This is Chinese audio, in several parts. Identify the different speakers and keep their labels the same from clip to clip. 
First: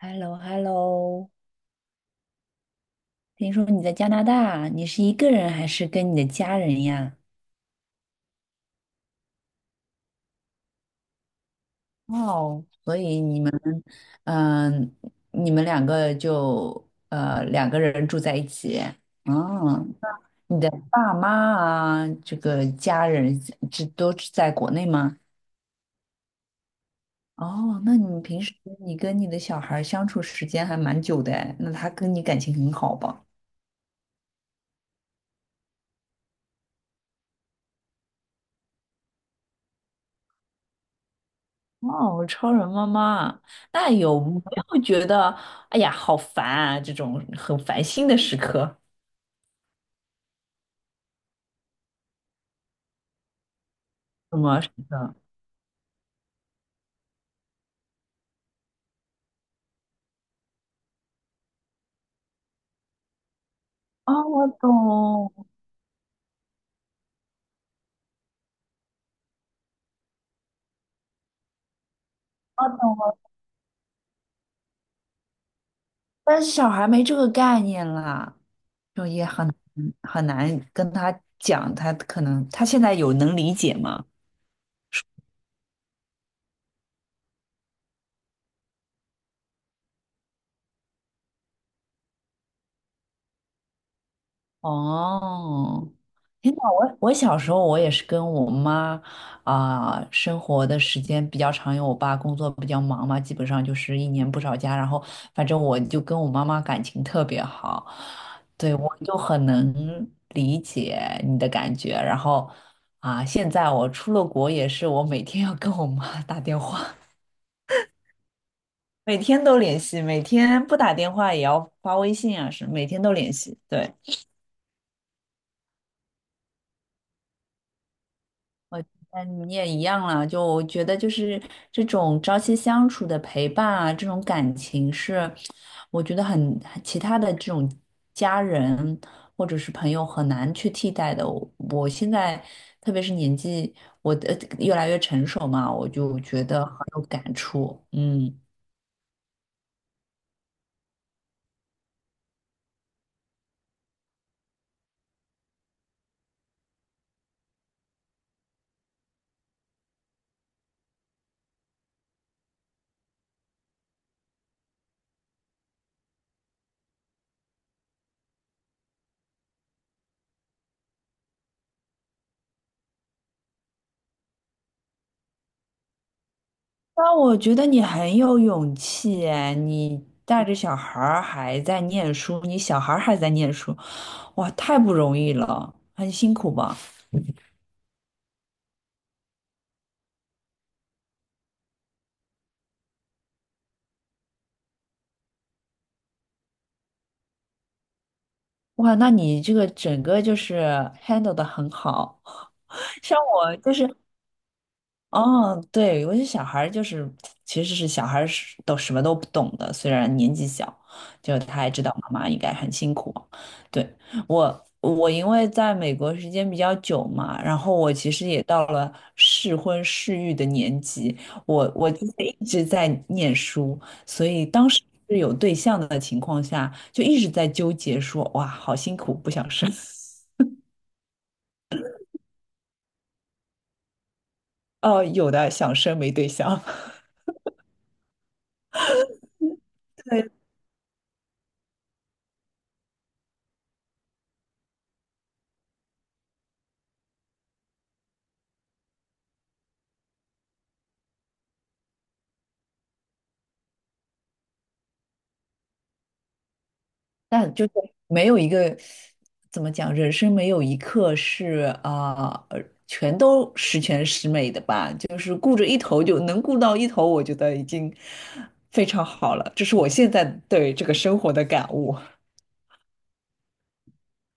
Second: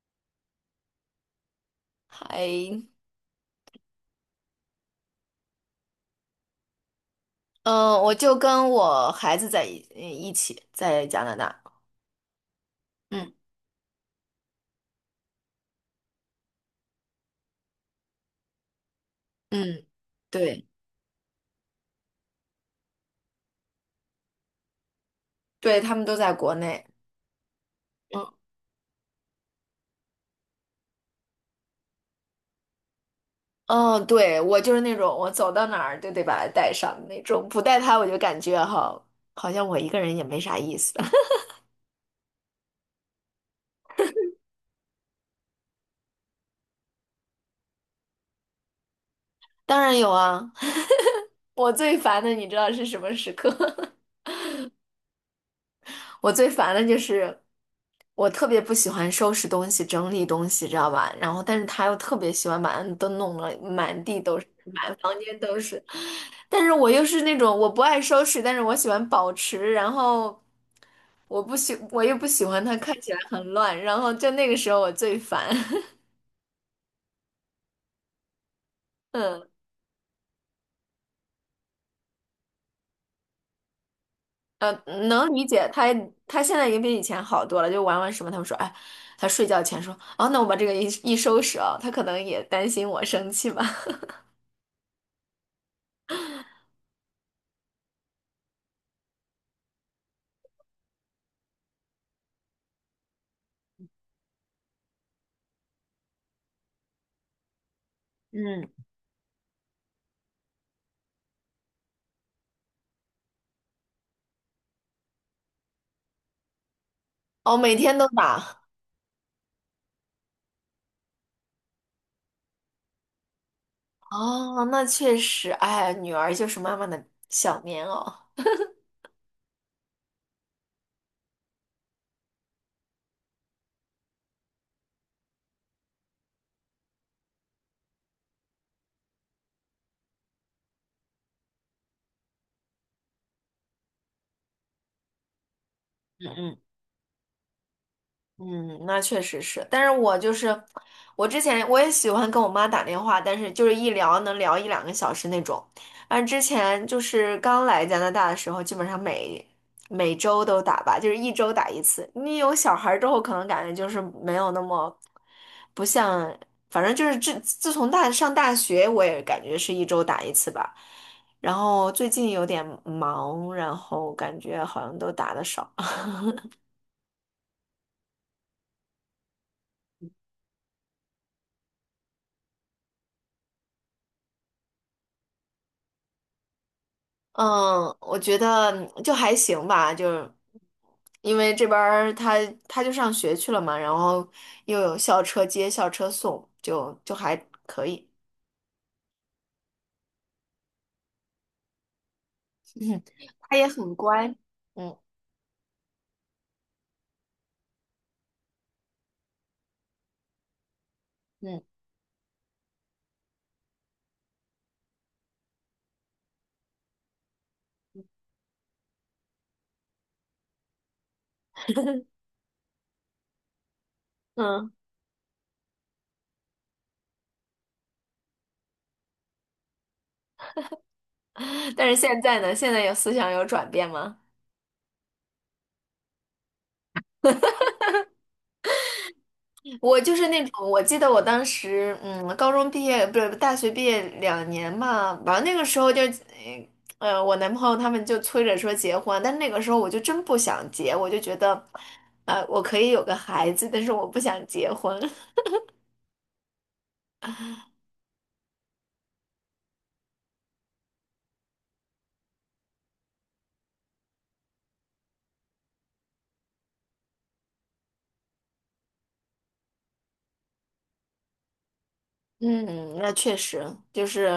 Speaker 1: h e l l o h e l l o
Speaker 2: 还，
Speaker 1: 听说你在加拿大，你是一个人还是跟你的家人呀？
Speaker 2: 嗯，我就跟我孩子在一起在加拿大。
Speaker 1: 哦，所以
Speaker 2: 嗯
Speaker 1: 你们，嗯、你们两个2个人住在一起，
Speaker 2: 嗯，
Speaker 1: 嗯，你
Speaker 2: 对
Speaker 1: 的爸妈啊，这个家人这都是在国内吗？
Speaker 2: 对，他们都在国内。
Speaker 1: 哦，那你
Speaker 2: 嗯
Speaker 1: 平时你跟你的小孩儿相处时间还蛮久的哎那他跟你感情很好吧？
Speaker 2: 嗯，对，我就是那种我走到哪儿就得把他带上的那种，不带他我就感觉哈，好像我一个人也没啥意思。
Speaker 1: 哦，超人妈妈，那有没有觉得，哎呀，好烦啊，这种很烦心的时刻？
Speaker 2: 当然有啊，我最烦的你知道是什么时刻？
Speaker 1: 什么时刻？
Speaker 2: 我最烦的就是我特别不喜欢收拾东西、整理东西，知道吧？然后但是他又特别喜欢把都弄得满
Speaker 1: 啊，
Speaker 2: 地都是。
Speaker 1: 我懂，
Speaker 2: 都是，但是我又是那种我不爱收拾，但是我喜欢保持，然后我又不喜欢
Speaker 1: 我
Speaker 2: 它看
Speaker 1: 懂
Speaker 2: 起来
Speaker 1: 了，
Speaker 2: 很乱，然后就那个时候我最烦。
Speaker 1: 但是小孩没这个概念啦，就 也
Speaker 2: 嗯，
Speaker 1: 很难跟他讲，他可能他现在有能理解吗？
Speaker 2: 呃，能理解他，他现在也比以前好多了，就玩玩什么，他们说，哎，他睡觉前说，哦，那我把这个一一收拾啊，他可能也担心我生气吧。
Speaker 1: 哦，天呐，我小时候我也是跟我妈啊、生活的时间比较长，因为我爸工作比较忙嘛，基本上就是一年不着家。然后反正我就跟我妈妈感情特别好，
Speaker 2: 嗯，
Speaker 1: 对，我就很能理解你的感觉。然后啊、现在我出了国也是，我每天要跟我妈 打电话，
Speaker 2: 哦，每天都打。
Speaker 1: 每天都联系，每天不打电话也要发微信啊，是每天都联系，对。
Speaker 2: 哦，那确实，哎，女儿就是妈妈的小棉袄。
Speaker 1: 嗯，你也一样了，就我觉得就是这种朝夕相处的陪伴啊，这种感情是，我觉得很其他的这种家人或者是朋友很难去替代的。我现在特别是年纪，我的越来越成熟嘛，我就
Speaker 2: 嗯
Speaker 1: 觉
Speaker 2: 嗯。
Speaker 1: 得很有感触。嗯，
Speaker 2: 嗯，那确实是，但是我就是我之前我也喜欢跟我妈打电话，但是就是一聊能聊一两个小时那种。但之前就是刚来加拿大的时候，基本上每周都打吧，就是一周打一次。你有小孩儿之后，可能感觉就是没有那么不像，反正就是自从上大学，我也感觉是一周打一次吧。然后最近有点忙，然后感觉好像都打的少。
Speaker 1: 那我觉得你很有勇气哎，你带着小孩儿还在念书，你小孩儿还在念书，哇，太不容易了，很辛苦吧。
Speaker 2: 嗯，我觉得就还行吧，就是因为这边儿他就上学去了嘛，然后又有校车接、校车送，就还可以。
Speaker 1: 哇，那你这个整个就是 handle 的很好，像
Speaker 2: 他
Speaker 1: 我
Speaker 2: 也
Speaker 1: 就是，
Speaker 2: 很乖，嗯
Speaker 1: 哦，对，有些小孩儿就是，其实是小孩儿是都什么都不懂的，虽然年纪小，就他
Speaker 2: 嗯
Speaker 1: 也知道妈妈应该很辛苦。对，我，我因为在美国时间比较久嘛，然后我其实也到了适婚适育的年纪，我之前一直在念书，所以当
Speaker 2: 嗯。
Speaker 1: 时是有对象的情况下，就一直在纠结说，哇，好辛苦，不想生。
Speaker 2: 但是现在呢，现在有思想有转变吗？
Speaker 1: 哦，有的想生没对象，
Speaker 2: 我 就是
Speaker 1: 对，
Speaker 2: 那种，我记得我当时，嗯，高中毕业不是大学毕业2年嘛，完了那个时候就，我男朋友他们就催着说结婚，但那个时候我就真不想结，我就觉得，我可以有个孩子，但是我不想结婚。
Speaker 1: 但就是没有一个怎么讲，人生没有一刻是啊、全都十全十美的吧。就是顾着一头就能顾到一头，我觉得已经非常好了。这是我现在对这个生活的感悟
Speaker 2: 嗯，那确实就是，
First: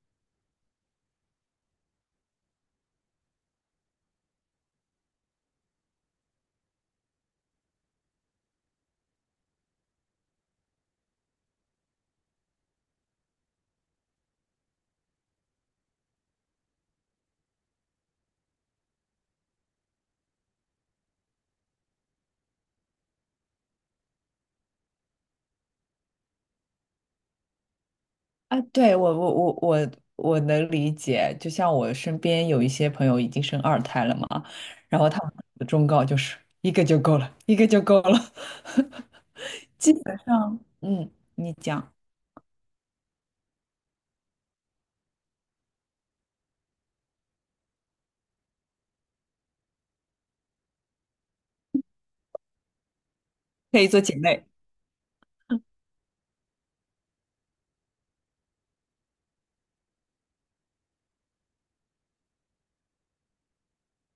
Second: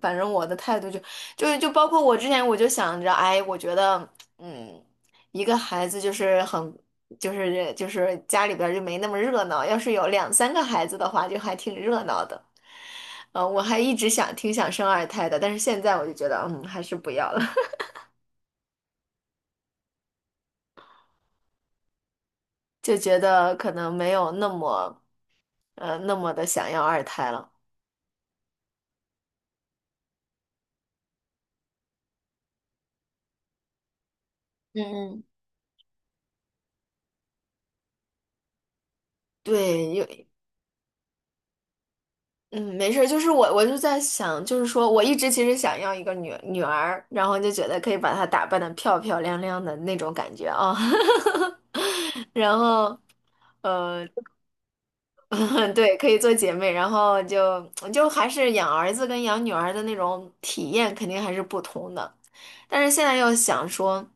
Speaker 2: 反正我的态度就包括我之前我就想着，哎，我觉得，嗯，一个孩子就是就是家里边儿就没那么热闹，要是有两三个孩子的话，就还挺热闹的。我还一直挺想生二胎的，但是现在我就觉得，嗯，还是不要了。就觉得可能没有那么的想要二胎了。
Speaker 1: 啊。对，我能理解，就像我身边有一些朋友已经生二胎了嘛，然后
Speaker 2: 嗯
Speaker 1: 他
Speaker 2: 嗯，
Speaker 1: 们的忠告就是一个就够了，一个就够了。基
Speaker 2: 对，
Speaker 1: 本上，嗯，你讲
Speaker 2: 嗯，没事儿，就是我就在想，就是说我一直其实想要一个女儿，然后就觉得可以把她打扮的漂漂亮亮的那种感觉啊。然后，
Speaker 1: 可以做
Speaker 2: 呃。
Speaker 1: 姐妹，
Speaker 2: 对，可以做姐妹，然后就还是养儿子跟养女儿的那种体验肯定还是不同的。但是现在又想说，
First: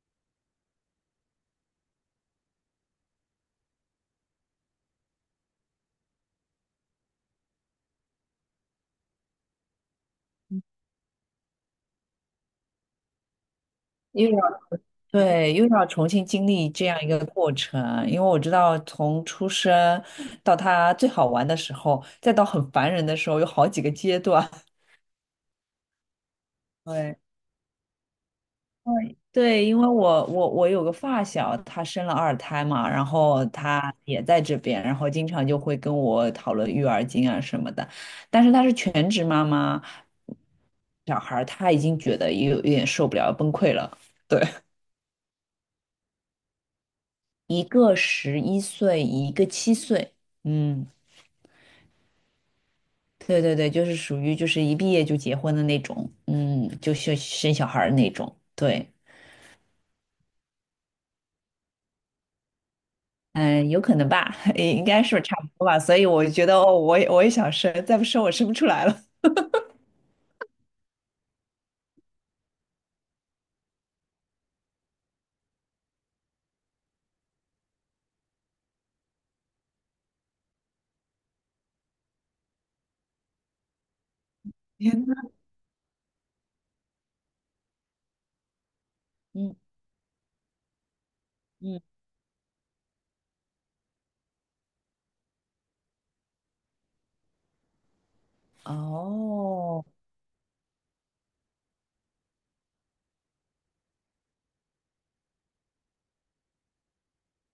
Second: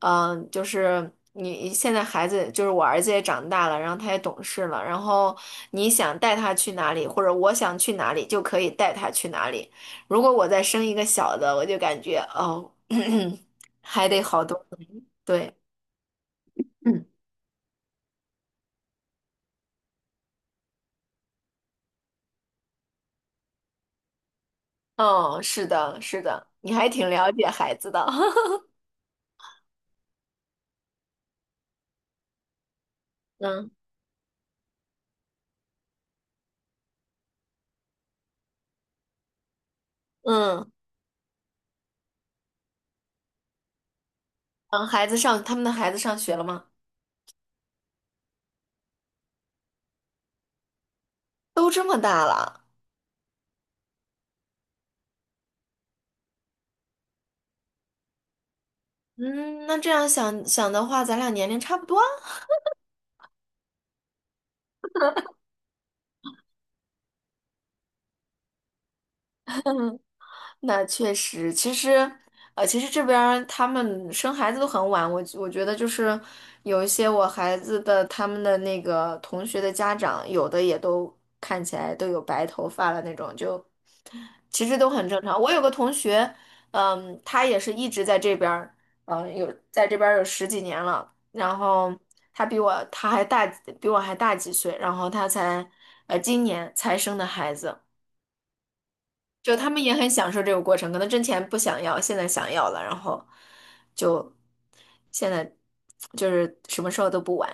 Speaker 2: 嗯、就是你现在孩子，就是我儿子也长大了，然后他也懂事了，然后你想带他去哪里，或者我想去哪里，就可以带他去哪里。如果我再生一个小的，我就感觉哦，还得
Speaker 1: 又要
Speaker 2: 好多。
Speaker 1: 对，
Speaker 2: 对，
Speaker 1: 又要重新经历这样
Speaker 2: 嗯，
Speaker 1: 一个过程，因为我知道从出生到他最好玩的时候，再到很烦人的时候，有好几个阶段。
Speaker 2: 哦，是的，是的，你还挺
Speaker 1: 对，
Speaker 2: 了解孩子的。
Speaker 1: 对，对，因为我有个发小，她生了二胎嘛，然 后
Speaker 2: 嗯
Speaker 1: 她也在这边，然后经常就会跟我讨论育儿经啊什么的，但是她是全职妈妈，
Speaker 2: 嗯。
Speaker 1: 小孩儿她已经觉得有点受不了，崩溃了。对。
Speaker 2: 嗯，孩子上，他们的孩子上学了吗？
Speaker 1: 一个11岁，一个7岁。嗯，
Speaker 2: 都这么大了。
Speaker 1: 对对对，就是属于就是一毕业就结婚的那种，嗯，就生小孩儿那种。对，
Speaker 2: 嗯，那这样想想的话，咱俩年龄差不多啊。
Speaker 1: 嗯，有可能吧，应该是差不多吧。所以我觉得，哦，我也我也想生，再不生我生不出来了。
Speaker 2: 那确实，其实这边儿他们生孩子都很晚。我觉得就是有一些我孩子的他们的那个同学的家长，有的也都看起来都有白头发了那种，就 其实都
Speaker 1: 天
Speaker 2: 很
Speaker 1: 呐，
Speaker 2: 正常。我有个同学，嗯，他也是一直在这边儿，嗯，有
Speaker 1: 嗯
Speaker 2: 在这边儿有十几年了。然
Speaker 1: 嗯，
Speaker 2: 后他比我他还大几，比我还大几岁。然后他才，今年才生的孩子。就他们
Speaker 1: 哦。
Speaker 2: 也很享受这个过程，可能之前不想要，现在想要了，然后就现在就是什么时候都不晚。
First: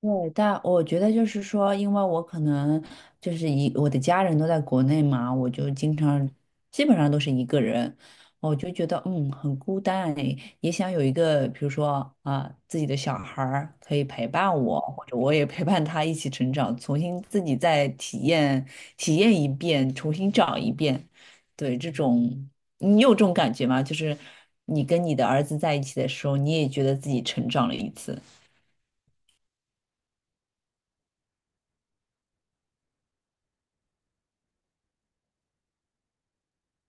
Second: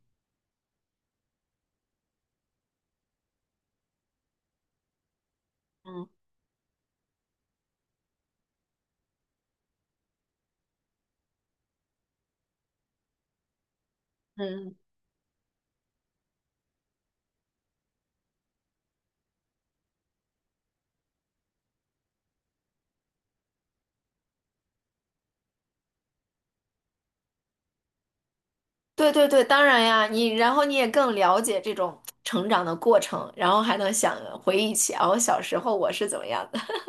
Speaker 1: 对，但我觉得就是说，因为我可能就是一我的家人都在国内嘛，我就经
Speaker 2: 嗯
Speaker 1: 常基本上都是一个人，我就觉得嗯很孤单诶也想有一个比如说啊自己的小孩儿可以陪伴
Speaker 2: 嗯。
Speaker 1: 我，或者我也陪伴他一起成长，重新自己再体验体验一遍，重新找一遍。对，这种你有这种感觉吗？就是你跟你的儿子在一起的时候，你也觉得自己成长了一次。
Speaker 2: 对对对，当然呀，然后你也更了解这种成长的过程，然后还能想回忆起哦，小时候我是怎么样的。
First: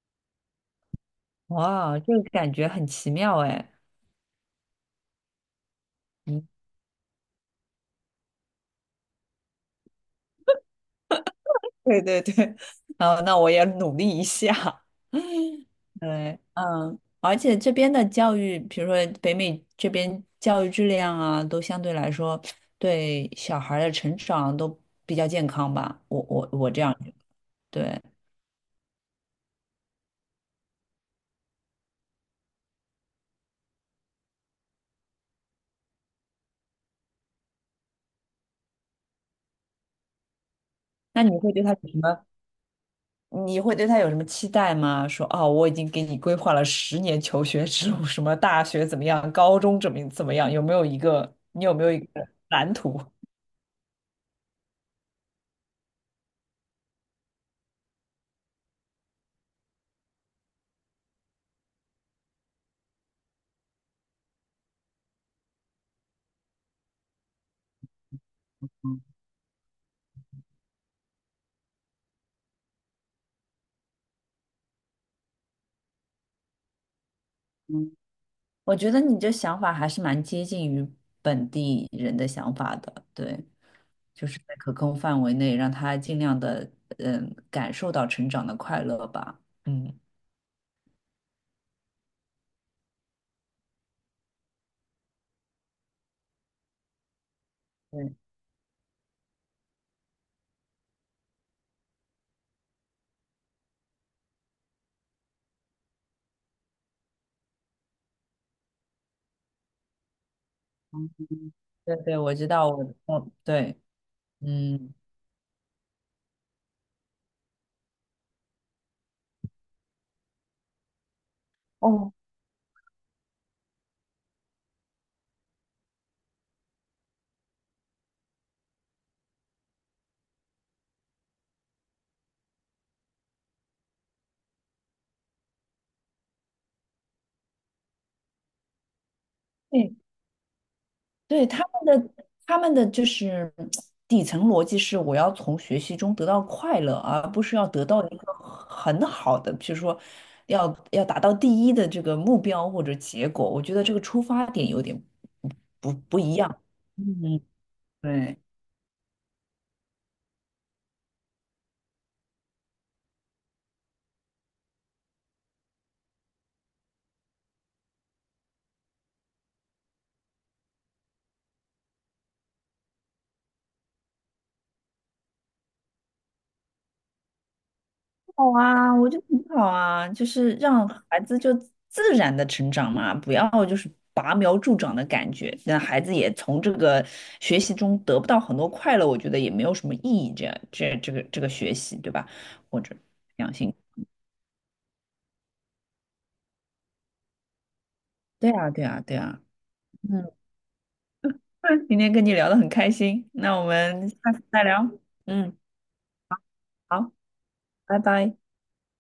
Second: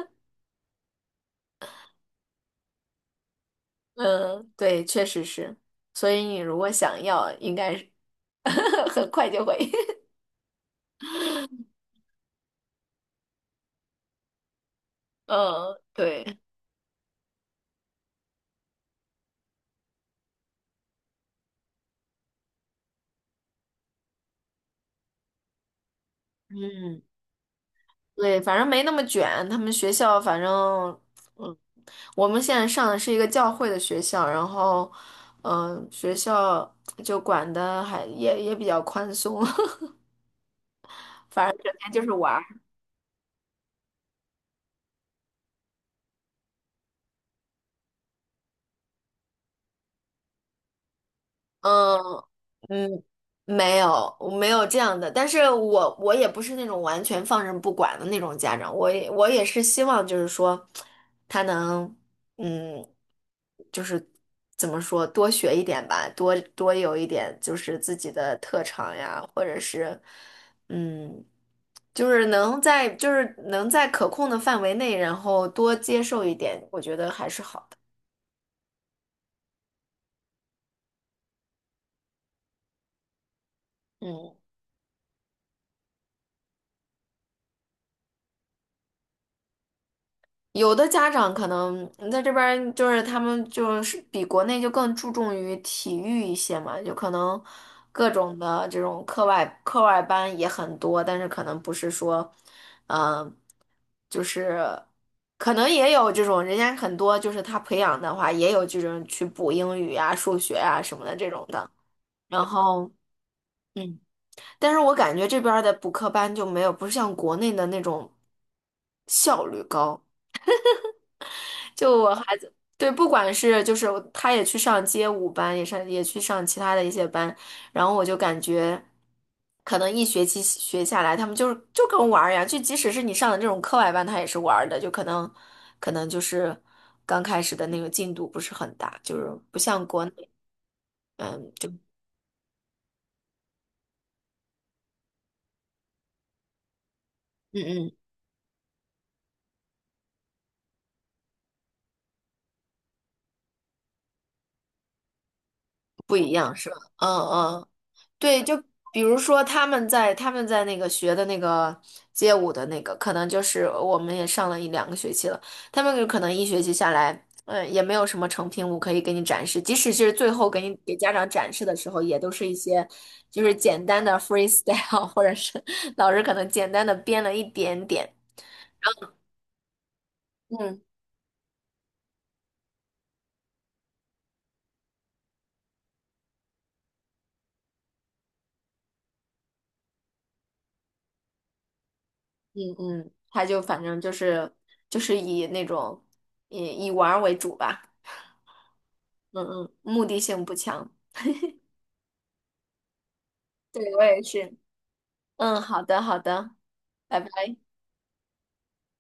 Speaker 1: 哇，这个感觉很奇妙哎。
Speaker 2: 嗯，对，确实是。所以你
Speaker 1: 嗯，
Speaker 2: 如果想要，应该是 很快就会。
Speaker 1: 对对对，啊，那我也努力一下。
Speaker 2: 嗯，
Speaker 1: 对，
Speaker 2: 对，
Speaker 1: 嗯，而且这边的教育，比如说北美这边教育质量啊，都相对来说对小孩儿的成长都比较健康吧。我这样
Speaker 2: 嗯，
Speaker 1: 觉得对，
Speaker 2: 对，反正没那么卷。他们学校反正，嗯，我们现在上的是一个教会的学校，然后，嗯，学校就管的还也比较宽松。
Speaker 1: 那 你
Speaker 2: 反
Speaker 1: 会
Speaker 2: 正
Speaker 1: 对他
Speaker 2: 整
Speaker 1: 有
Speaker 2: 天
Speaker 1: 什
Speaker 2: 就是
Speaker 1: 么？
Speaker 2: 玩。
Speaker 1: 你会对他有什么期待吗？说哦，我已经给你规划了10年求学之路，什么大学怎么样，高中怎么样，有没有一个你有没有一个
Speaker 2: 嗯
Speaker 1: 蓝图？
Speaker 2: 嗯，没有，我没有这样的。但是我也不是那种完全放任不管的那种家长，我也是希望就是说，他能嗯，就是怎么说，多学一点吧，多有一点就是自己的特长呀，或者是嗯，就是能在可控的范围内，然后多接受一点，我觉得还是好的。
Speaker 1: 嗯，我觉得你这想法还是蛮接近于本地人的想法的，对，就
Speaker 2: 嗯。
Speaker 1: 是在可控范围内，让他尽量的嗯感受到成长的快乐吧。嗯，
Speaker 2: 有的家长可能在这边儿就是他们就是比国内就更注重于体育一些嘛，就可能各
Speaker 1: 对
Speaker 2: 种的这种课外班也很多，但是可能不是说，嗯、就是可能也有这种人家很多就是他培养的话也有这种去补英语啊、数学啊什么的这种的，
Speaker 1: 对对，我
Speaker 2: 然
Speaker 1: 知道，我
Speaker 2: 后
Speaker 1: 嗯对，
Speaker 2: 嗯，但是
Speaker 1: 嗯
Speaker 2: 我感觉这边儿的补课班就没有不是像国内的那种效率高。就
Speaker 1: 哦，
Speaker 2: 我孩子，对，不管是就是他也去上街舞班，也去上其他的一些班，然后我就感觉，可能一学期学下来，他们就是跟玩儿一样，就即使是你上的这种课外班，他也是玩儿的，就可能就是刚开始的那个进度不是很大，就是不像
Speaker 1: 对
Speaker 2: 国内，
Speaker 1: 对，
Speaker 2: 嗯，
Speaker 1: 他
Speaker 2: 就
Speaker 1: 们的他们的就是底层逻辑是，我要从学习中得到快乐，而不是
Speaker 2: 嗯
Speaker 1: 要得
Speaker 2: 嗯
Speaker 1: 到一个很好的，就是说要要达到第一的这个目标或者结果。我觉得这个出发点有点不
Speaker 2: 不
Speaker 1: 不
Speaker 2: 一
Speaker 1: 一
Speaker 2: 样
Speaker 1: 样。
Speaker 2: 是吧？嗯
Speaker 1: 嗯，
Speaker 2: 嗯。
Speaker 1: 对。
Speaker 2: 对，就比如说他们在那个学的那个街舞的那个，可能就是我们也上了一两个学期了，他们有可能一学期下来，嗯，也没有什么成品舞可以给你展示，即使是最后给家长展示的时候，也都是一些就是简单的 freestyle，或者是老师可能简单的编了一点点。
Speaker 1: 好啊，我觉得很好啊，就是
Speaker 2: 嗯
Speaker 1: 让孩子就自然的成长嘛，不要就是拔苗助长的感觉，让孩子也从这个学习中得不到很多快乐，我觉得也没有什么意义这样。这个学习，对吧？
Speaker 2: 嗯
Speaker 1: 或者
Speaker 2: 嗯，他
Speaker 1: 良
Speaker 2: 就
Speaker 1: 性，
Speaker 2: 反正就是以那种以以玩儿为主吧，
Speaker 1: 对啊，对啊，对啊，
Speaker 2: 嗯嗯，目的
Speaker 1: 嗯，
Speaker 2: 性不强。
Speaker 1: 那今天跟你聊得很开心，那我
Speaker 2: 对，我
Speaker 1: 们
Speaker 2: 也
Speaker 1: 下次
Speaker 2: 是。
Speaker 1: 再聊，嗯，
Speaker 2: 嗯，好的，好的，
Speaker 1: 好，
Speaker 2: 拜拜。
Speaker 1: 拜拜。